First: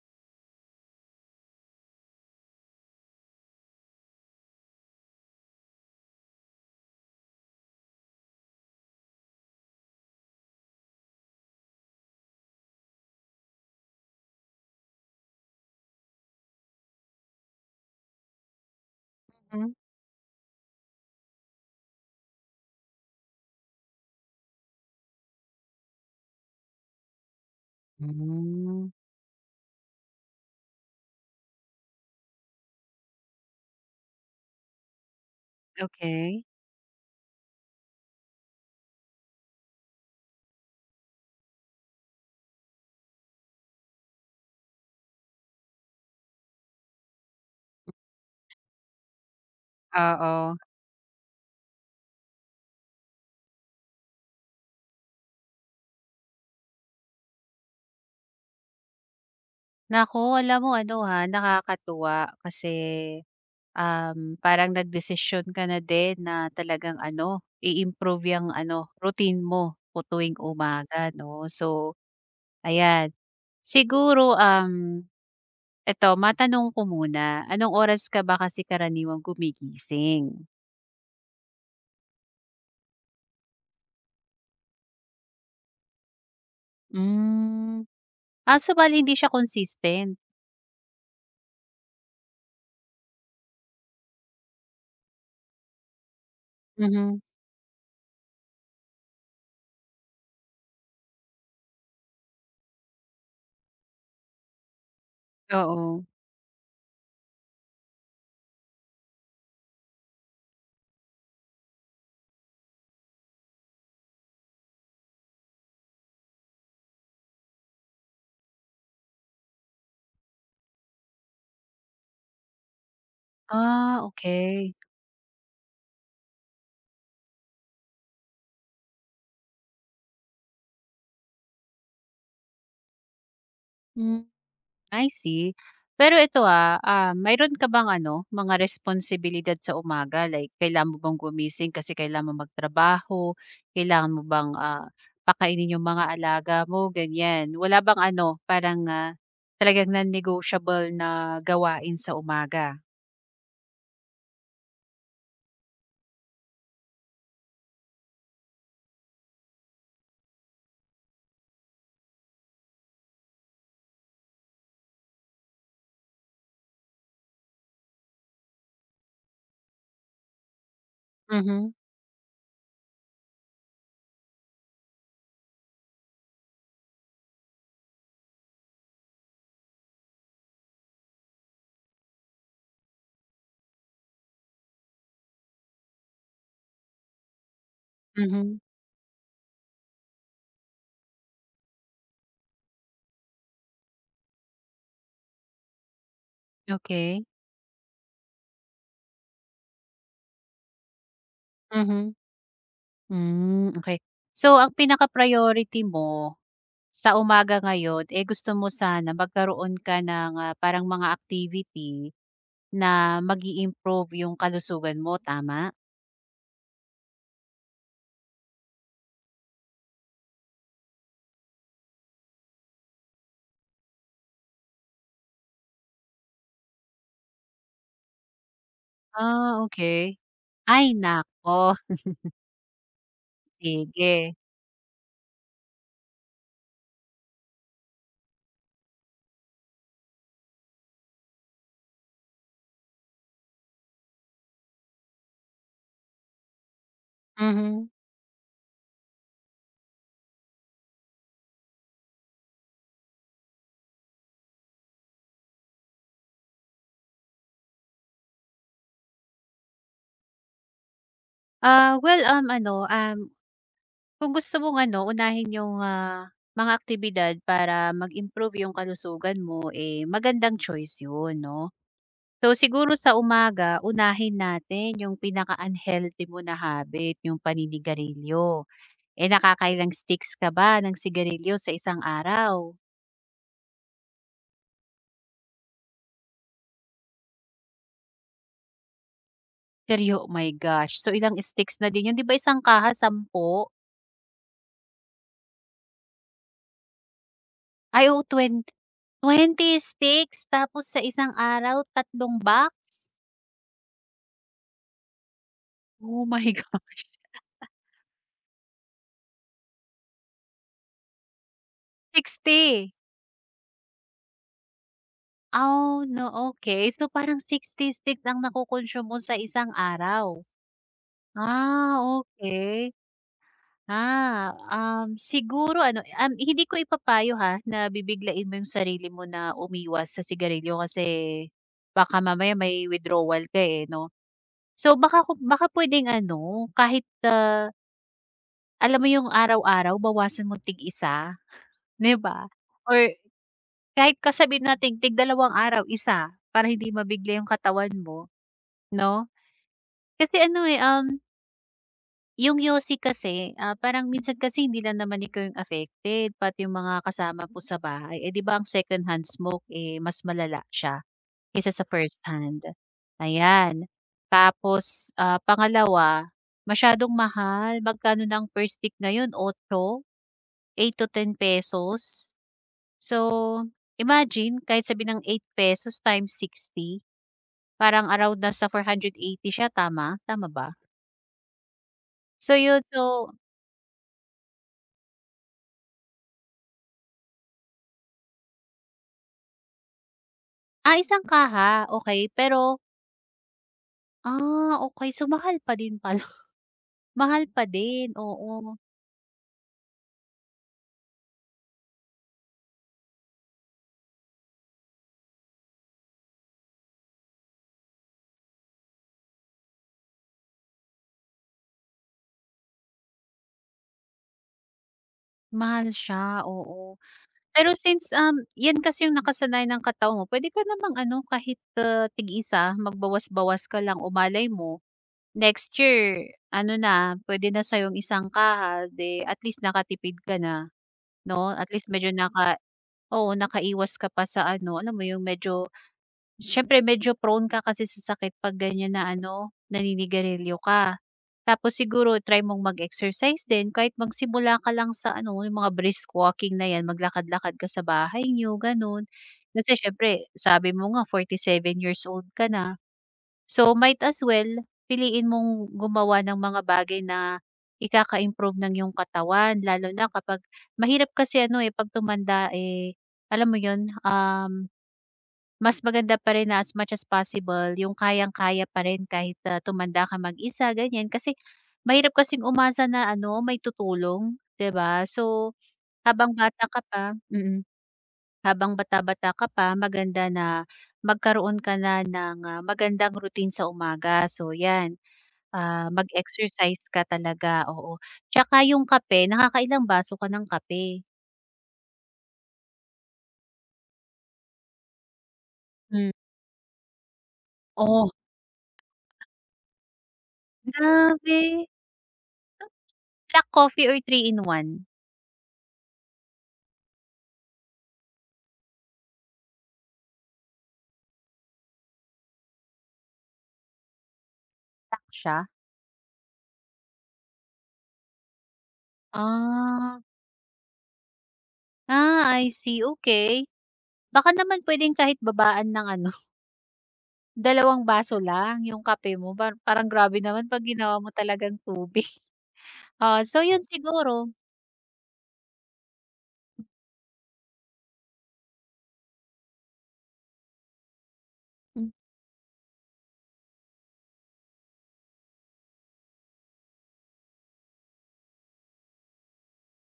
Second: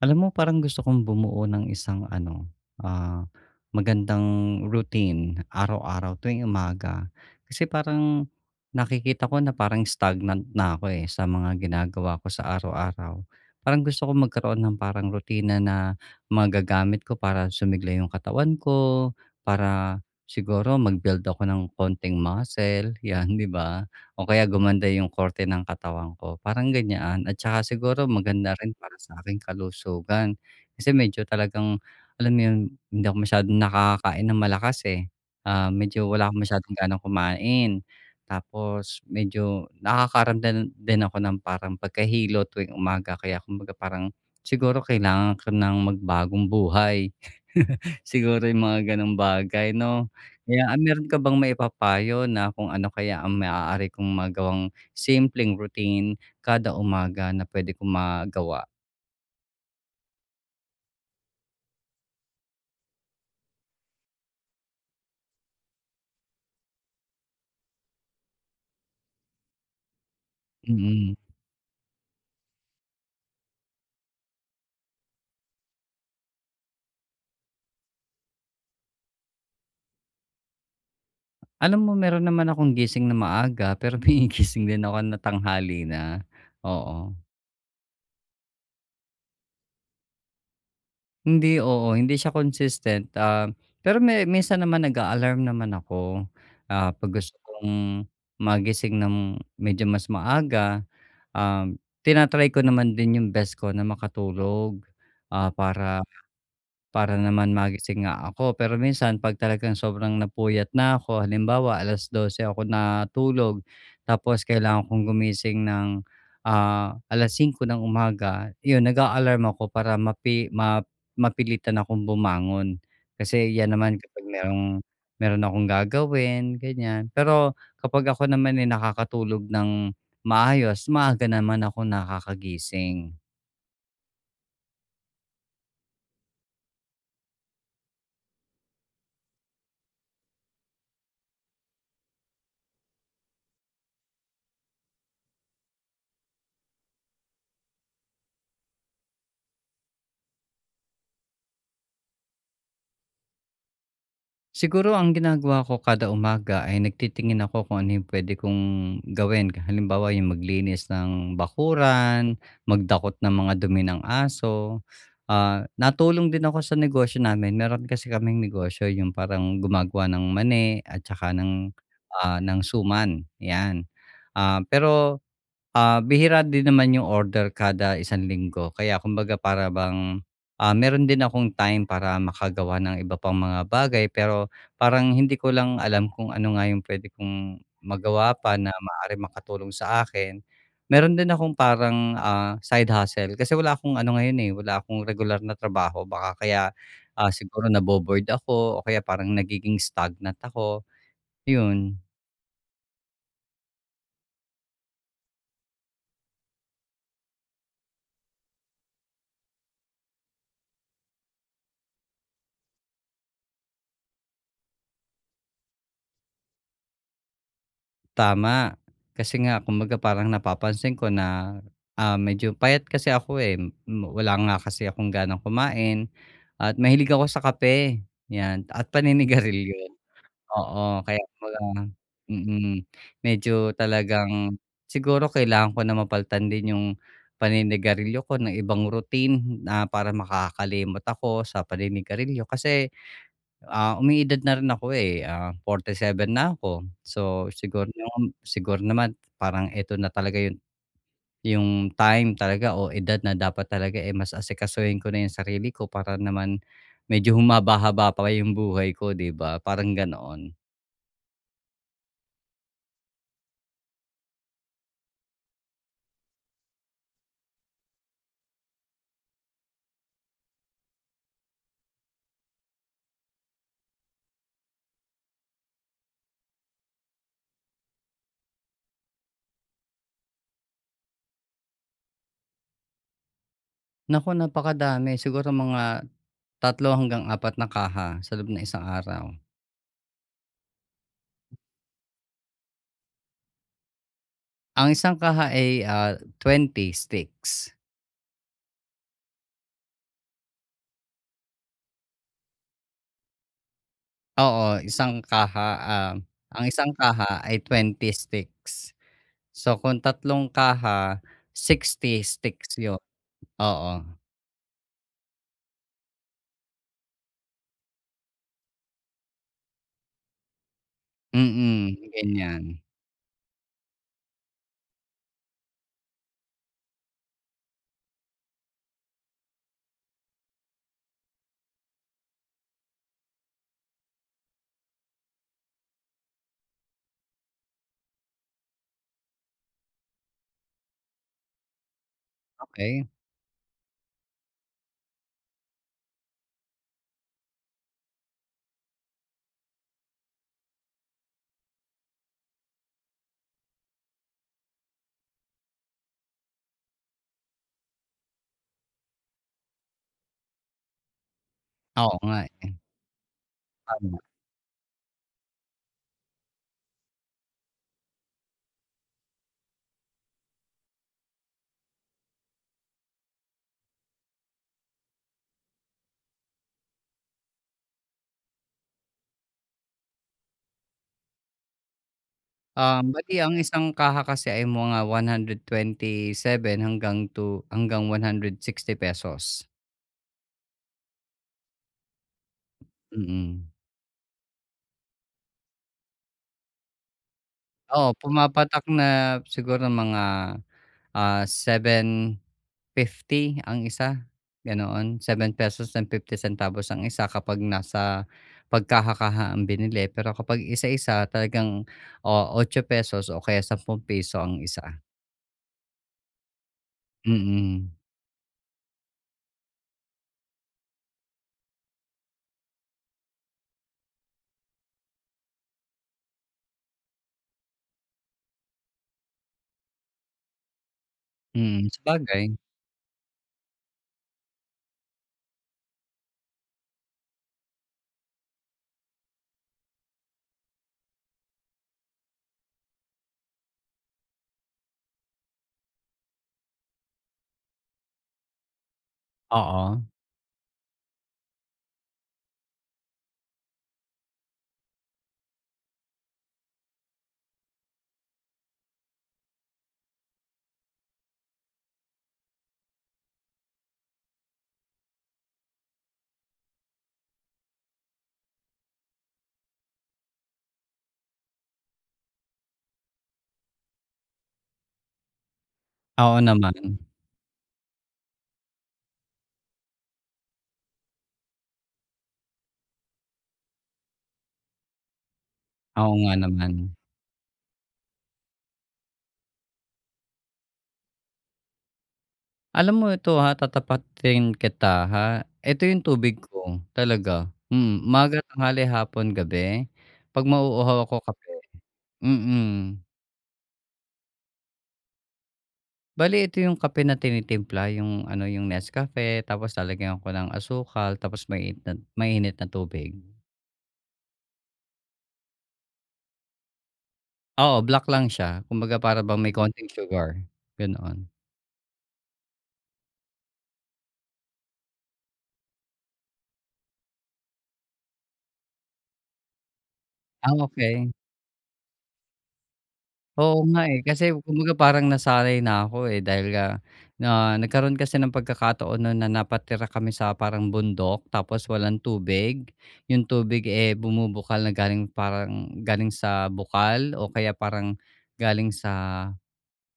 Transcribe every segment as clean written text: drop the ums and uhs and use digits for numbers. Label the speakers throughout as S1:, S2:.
S1: Alam mo parang gusto kong bumuo ng isang ano, ah, magandang routine araw-araw tuwing umaga. Kasi parang nakikita ko na parang stagnant na ako, eh, sa mga ginagawa ko sa araw-araw. Parang gusto ko magkaroon ng parang rutina na magagamit ko para sumigla yung katawan ko,
S2: Hmm.
S1: para siguro mag-build ako ng konting muscle, 'yan, 'di ba? O kaya gumanda yung korte ng katawan ko, parang ganyan. At saka siguro maganda rin
S2: Hmm.
S1: para sa'king kalusugan. Kasi medyo talagang, alam mo yun, hindi ako masyadong nakakakain ng malakas, eh. Medyo wala akong
S2: Okey.
S1: masyadong ganang kumain. Tapos medyo nakakaramdam din ako ng parang pagkahilo tuwing umaga. Kaya kumbaga parang siguro kailangan ko ng magbagong buhay. Siguro yung mga gano'ng bagay 'no?
S2: Oo.
S1: Kaya, meron ka bang maipapayo na kung ano kaya ang maaari kong magawang simpleng routine kada umaga na pwede kong magawa?
S2: Naku, alam mo ano, ha, nakakatuwa kasi, parang nagdesisyon ka na din na talagang ano, i-improve 'yang ano, routine mo o tuwing umaga,
S1: Mm.
S2: 'no. So, ayan. Siguro, eto matanong ko muna, anong oras ka ba kasi karaniwang gumigising?
S1: Alam mo meron naman akong gising na maaga, pero may gising din ako na tanghali na, oo.
S2: Hmm. So bale hindi siya consistent?
S1: Hindi, oo, hindi siya consistent, pero minsan naman nag alarm naman ako, 'pag
S2: Mhm.
S1: gusto kong magising ng medyo mas maaga. Tina-try ko naman din yung best ko na makatulog, para
S2: Oo.
S1: para naman magising nga ako. Pero minsan 'pag talagang sobrang napuyat na ako, halimbawa 12:00 ako natulog, tapos kailangan kong gumising ng, 5:00 ng umaga, yun nag-a-alarm ako para mapilitan akong bumangon. Kasi 'yan naman
S2: Ah,
S1: kapag
S2: okey.
S1: meron akong gagawin, ganyan. Pero kapag ako naman, eh, nakakatulog ng maayos, maaga naman akong nakakagising.
S2: Hmm. I see. Pero ito, mayro'n ka bang ano, mga responsibilidad sa umaga, like kailangan mo bang gumising kasi kailangan mo magtrabaho, kailangan mo bang, pakainin yung mga alaga mo, ganyan? Wala bang ano, parang, talagang non-negotiable na gawain sa umaga?
S1: Siguro ang ginagawa ko kada umaga ay nagtitingin ako kung ano yung puwede kong gawin. Halimbawa, yung maglinis ng bakuran, magdakot ng mga dumi ng aso. Natulong din ako sa negosyo namin. Meron kasi kaming negosyo, yung parang gumagawa ng mani at saka ng,
S2: Mhm.
S1: ah, ng suman, 'yan. Ah, pero Bihira din naman yung order kada isang linggo kaya kumbaga para bang, meron din akong time para makagawa ng iba pang mga bagay pero parang hindi ko lang alam kung ano nga yung puwede kong magawa pa
S2: Mhm.
S1: na maaari makatulong sa akin. Meron din akong parang, side hustle kasi wala akong ano ngayon, eh, wala akong regular na trabaho baka kaya,
S2: Okey.
S1: siguro nabo-bored ako o kaya parang nagiging stagnant ako, yun.
S2: Mhm. Hmm. Okay. So ang pinaka-priority mo sa umaga ngayon, eh, gusto mo sana magkaroon ka ng, parang mga activity na mag improve yung kalusugan mo, tama?
S1: Tama. Kasi nga kumbaga parang napapansin ko na, medyo payat kasi ako, eh, wala nga kasi akong ganang kumain at mahilig ako sa kape, 'yan at
S2: Ah,
S1: paninigarilyo.
S2: okay. Ay
S1: Oo, kaya kumbaga
S2: nako,
S1: mm, medyo
S2: sige.
S1: talagang siguro kailangan ko na mapalitan din yung paninigarilyo ko ng ibang routine na para makakalimot ako sa paninigarilyo kasi umiidad na rin ako, eh, seven na ako. So, siguro
S2: Mhm.
S1: naman siguro naman parang eto na talaga yung time talaga o edad na dapat talaga, eh, mas asikasuhin ko na yung sarili ko para naman medyo humaba-haba pa yung buhay ko, 'di ba? Parang ganoon.
S2: Well, ano, kung gusto mong ano, unahin yung, mga aktibidad para mag-improve yung kalusugan mo, eh, magandang choice yun, 'no. So, siguro sa umaga unahin natin yung pinaka-unhealthy mo na habit, yung paninigarilyo. Eh, nakakailang sticks ka ba ng sigarilyo sa isang araw?
S1: Naku, napakadami. Siguro mga tatlo hanggang apat na kaha sa loob ng isang araw.
S2: Seryo, oh my gosh, so ilang sticks na din yun, 'di ba isang kaha 10?
S1: Ang isang kaha ay, 20 sticks.
S2: Ay oo, 20, 20 sticks tapos sa isang araw tatlong box?
S1: Oo, isang kaha,
S2: Oh my
S1: ang
S2: gosh.
S1: isang kaha ay 20 sticks. So, kung tatlong kaha, 60 sticks
S2: 60.
S1: yun, oo.
S2: Oh no, okay. So parang 60 sticks ang nakokonsume mo sa isang araw?
S1: Mm,
S2: Ah,
S1: ganyan.
S2: okay. Siguro ano, hindi ko ipapayo, ha, na bibiglain mo yung sarili mo na umiwas sa sigarilyo kasi baka mamaya may withdrawal ka, eh, 'no? So baka baka pwedeng ano, kahit, alam mo yung araw-araw bawasan mo tig-isa, 'di ba?
S1: Okey,
S2: Or kahit kasabi natin tig dalawang araw isa para hindi mabigla yung katawan mo, 'no? Kasi ano, eh, yung yosi kasi, parang minsan kasi hindi lang naman ikaw yung affected, pati yung mga kasama po sa bahay. Eh, 'di ba ang secondhand smoke, eh, mas malala siya kaysa sa
S1: oo nga,
S2: firsthand,
S1: eh,
S2: ayan.
S1: tama.
S2: Tapos, pangalawa, masyadong mahal. Magkano ng first per stick ngayon, ₱8? Eight to ten pesos. So, imagine kahit sabi ng ₱8 times 60, parang around na sa 480 siya, tama? Tama ba? So yun, so.
S1: Bale ang isang kaha kasi ay mga 127 hanggang ₱160.
S2: Ah, isang kaha, okey. Pero,
S1: Mm.
S2: okey. So, mahal pa din pala. Mahal pa din,
S1: Oo,
S2: oo.
S1: pumapatak na siguro mga, 7.50 ang isa, ganoon. ₱7.50 ang isa kapag nasa pagkahakaha ang binili. Pero kapag isa-isa talagang, oh, ₱8 o kaya ₱10 ang isa.
S2: Mahal siya, oo. Pero
S1: Mm,
S2: since, 'yan kasi yung nakasanayan ng katawan mo, puwede ka namang ano, kahit, tig-isa, magbawas-bawas ka lang. O malay mo, next year ano na, puwede na sa'yo yung isang kaha, 'di at least nakatipid ka na, 'no? At least
S1: mm,
S2: medyo
S1: sabagay.
S2: oo, nakaiwas ka pa sa ano, alam mo yung medyo. Siyempre medyo prone ka kasi sa sakit 'pag ganyan na ano, naninigarilyo ka. Tapos siguro try mong mag-exercise din kahit magsimula ka lang sa ano, yung mga brisk walking na 'yan, maglakad-lakad ka sa bahay niyo, gano'n. Kasi
S1: Oo,
S2: siyempre sabi mo nga 47 years old ka na. So, might as well piliin mong gumawa ng mga bagay na ikaka-improve ng yung katawan lalo na kapag mahirap kasi ano, eh, 'pag tumanda, eh, alam mo 'yun, mas maganda pa rin na as much as possible yung kayang-kaya pa rin kahit, tumanda ka mag-isa ganyan. Kasi mahirap kasing umasa na ano may tutulong, 'di ba? So, habang
S1: oo
S2: bata
S1: naman.
S2: ka pa, mm, habang bata-bata ka pa maganda na magkaroon ka na ng, magandang routine sa umaga. So 'yan,
S1: Oo nga naman.
S2: mag-exercise ka talaga, oo. Tsaka yung kape, nakakailang baso ka ng kape?
S1: Alam mo ito, ha, tatapatin kita, ha. Ito yung
S2: Hmm,
S1: tubig ko talaga, mm.
S2: oh,
S1: Umaga, tanghali, hapon, gabi, 'pag mauuhaw ako kape,
S2: grabe.
S1: mm.
S2: Black coffee or three in one?
S1: Bale ito yung kape na tinitimpla, yung ano, yung Nescafe tapos lalagyan ko ng asukal tapos mainit na tubig.
S2: Black siya?
S1: Oo, black lang siya kumbaga para bang may konting
S2: Ah,
S1: sugar, ganoon.
S2: I see, okay. Baka naman puwedeng kahit babaan ng ano, dalawang baso lang yung kape mo, parang grabe naman
S1: Ah,
S2: 'pag ginawa
S1: okay.
S2: mo talagang tubig. So
S1: Oo
S2: yun
S1: nga, eh,
S2: siguro.
S1: kasi kumbaga parang nasanay na ako, eh, dahil nga na nagkaroon kasi ng pagkakataon nun na napatira kami sa parang bundok tapos
S2: Hmm.
S1: walang tubig. Yung tubig, eh, bumubukal na galing parang galing sa bukal o kaya parang galing sa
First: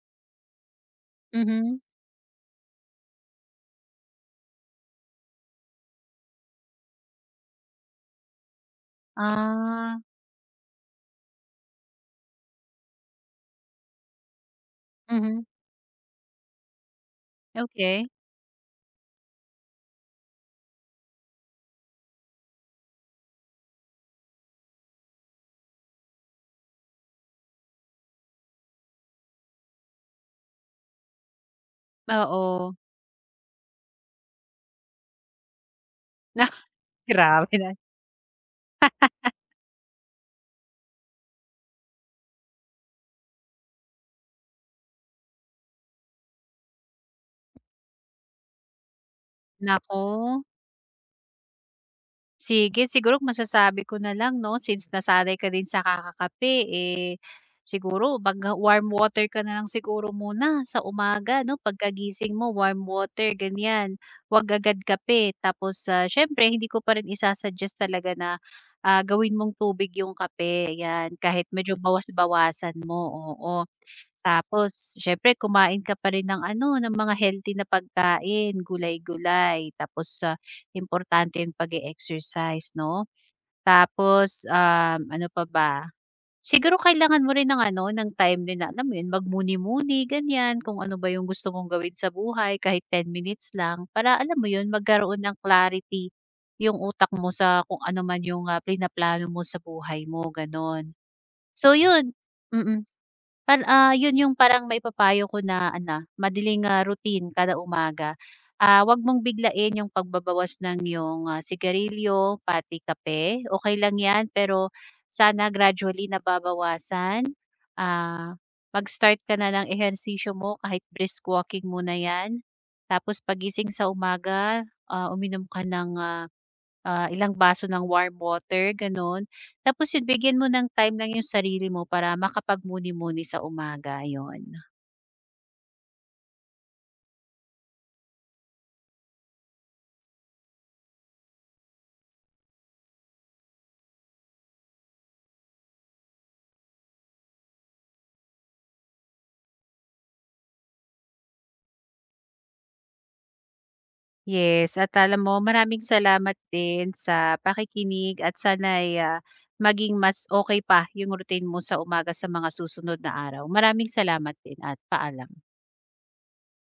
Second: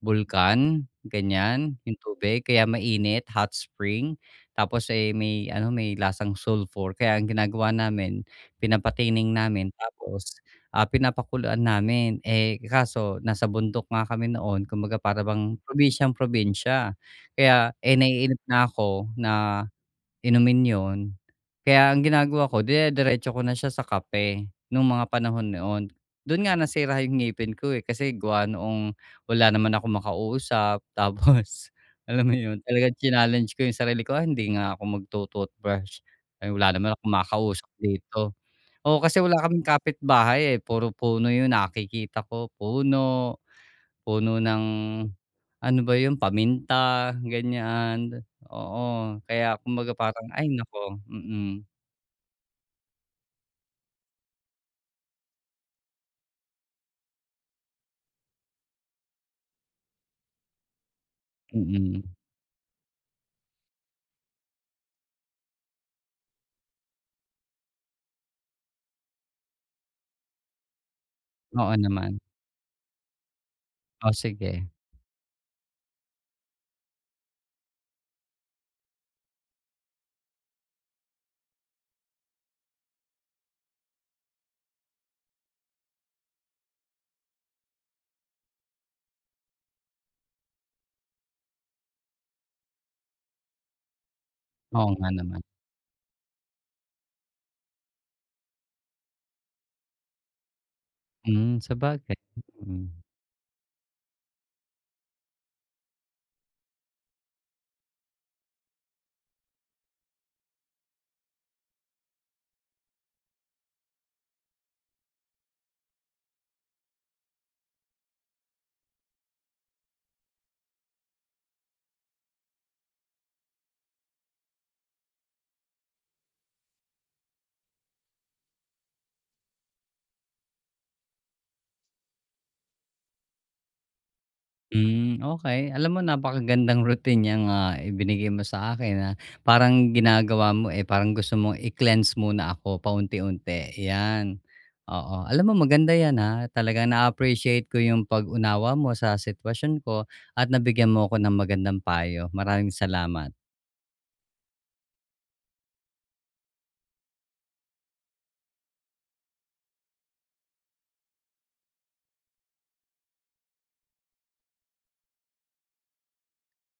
S1: Bulkan, ganyan,
S2: Mhm.
S1: yung tubig kaya mainit, hot spring. Tapos, eh, may ano, may lasang sulfur kaya ang ginagawa namin pinapatining namin
S2: Ah.
S1: tapos, pinapakuluan namin. Eh, kaso nasa bundok nga kami noon kumbaga para
S2: Mhm.
S1: bang probinsyang-probinsya. Kaya, eh,
S2: Okay.
S1: naiinip na ako na inumin 'yon. Kaya ang ginagawa ko dinediretso ko na siya sa kape nung mga panahon noon. Do'n nga nasira yung ngipin ko, eh, kasi gawa noong wala naman ako makausap tapos alam mo 'yon,
S2: Oo.
S1: talagang chinallenge ko yung sarili ko, "Ah, hindi nga ako magto-toothbrush.
S2: Na.
S1: Ay, wala naman ako
S2: Grabe
S1: makausap
S2: na.
S1: dito." Oo, kasi wala kaming kapitbahay, eh, puro puno yung nakikita ko, puno. Puno ng ano ba yun, paminta, ganyan. Oo, kaya kumbaga parang
S2: Naku.
S1: ay nako, mm,
S2: Sige, siguro masasabi ko na lang, 'no, since nasanay ka din sa kakakape, eh, siguro magwa-warm water ka na lang siguro muna sa umaga, 'no,
S1: mm.
S2: pagkagising mo warm water ganyan, 'wag agad kape. Tapos, siyempre hindi ko pa rin isa talaga na, gawin mong tubig yung kape, 'yan kahit
S1: Oo
S2: medyo
S1: naman.
S2: bawas-bawasan mo, oo.
S1: O sige.
S2: Tapos syempre kumain ka pa rin ng ano, ng mga healthy na pagkain, gulay-gulay, tapos, importante yung pag-e-exercise, 'no? Tapos, ano pa ba? Siguro kailangan mo rin ng ano, ng time din na alam mo yun, magmuni-muni ganyan, kung ano ba yung gusto mong gawin sa buhay kahit 10 minutes lang para alam mo yun,
S1: Oo nga
S2: magkaroon ng
S1: naman.
S2: clarity yung utak mo sa kung ano man yung, plano mo sa buhay mo, gano'n.
S1: Hmm,
S2: So
S1: sabagay,
S2: yun. Mm.
S1: mm.
S2: 'Yun yung parang may papayo ko na ano, madaling, routine kada umaga. 'Wag mong biglain yung pagbabawas ng iyong, sigarilyo pati kape, okay lang 'yan pero sana gradually nababawasan. Ah, mag-start ka na ng ehersisyo mo kahit brisk walking muna 'yan. Tapos pagising sa umaga, uminom ka ng, ilang baso ng warm water, gano'n. Tapos yun bigyan mo ng time lang yung sarili mo para makapagmuni-muni sa umaga, yon.
S1: Hmm, okay. Alam mo napakagandang routine niyang, ibinigay mo sa akin, na. Parang ginagawa mo, eh, parang gusto mong i-cleanse muna ako paunti-unti, 'yan. Oo, alam mo maganda 'yan, ha. Talagang na-appreciate ko yung pag-unawa mo sa sitwasyon ko at nabigyan mo ako ng magandang payo. Maraming salamat.
S2: Yes, at alam mo maraming salamat din sa pakikinig at sana'y, maging mas okay pa yung routine mo sa umaga sa mga susunod na araw. Maraming salamat din at paalam.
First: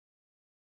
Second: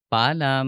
S1: Paalam.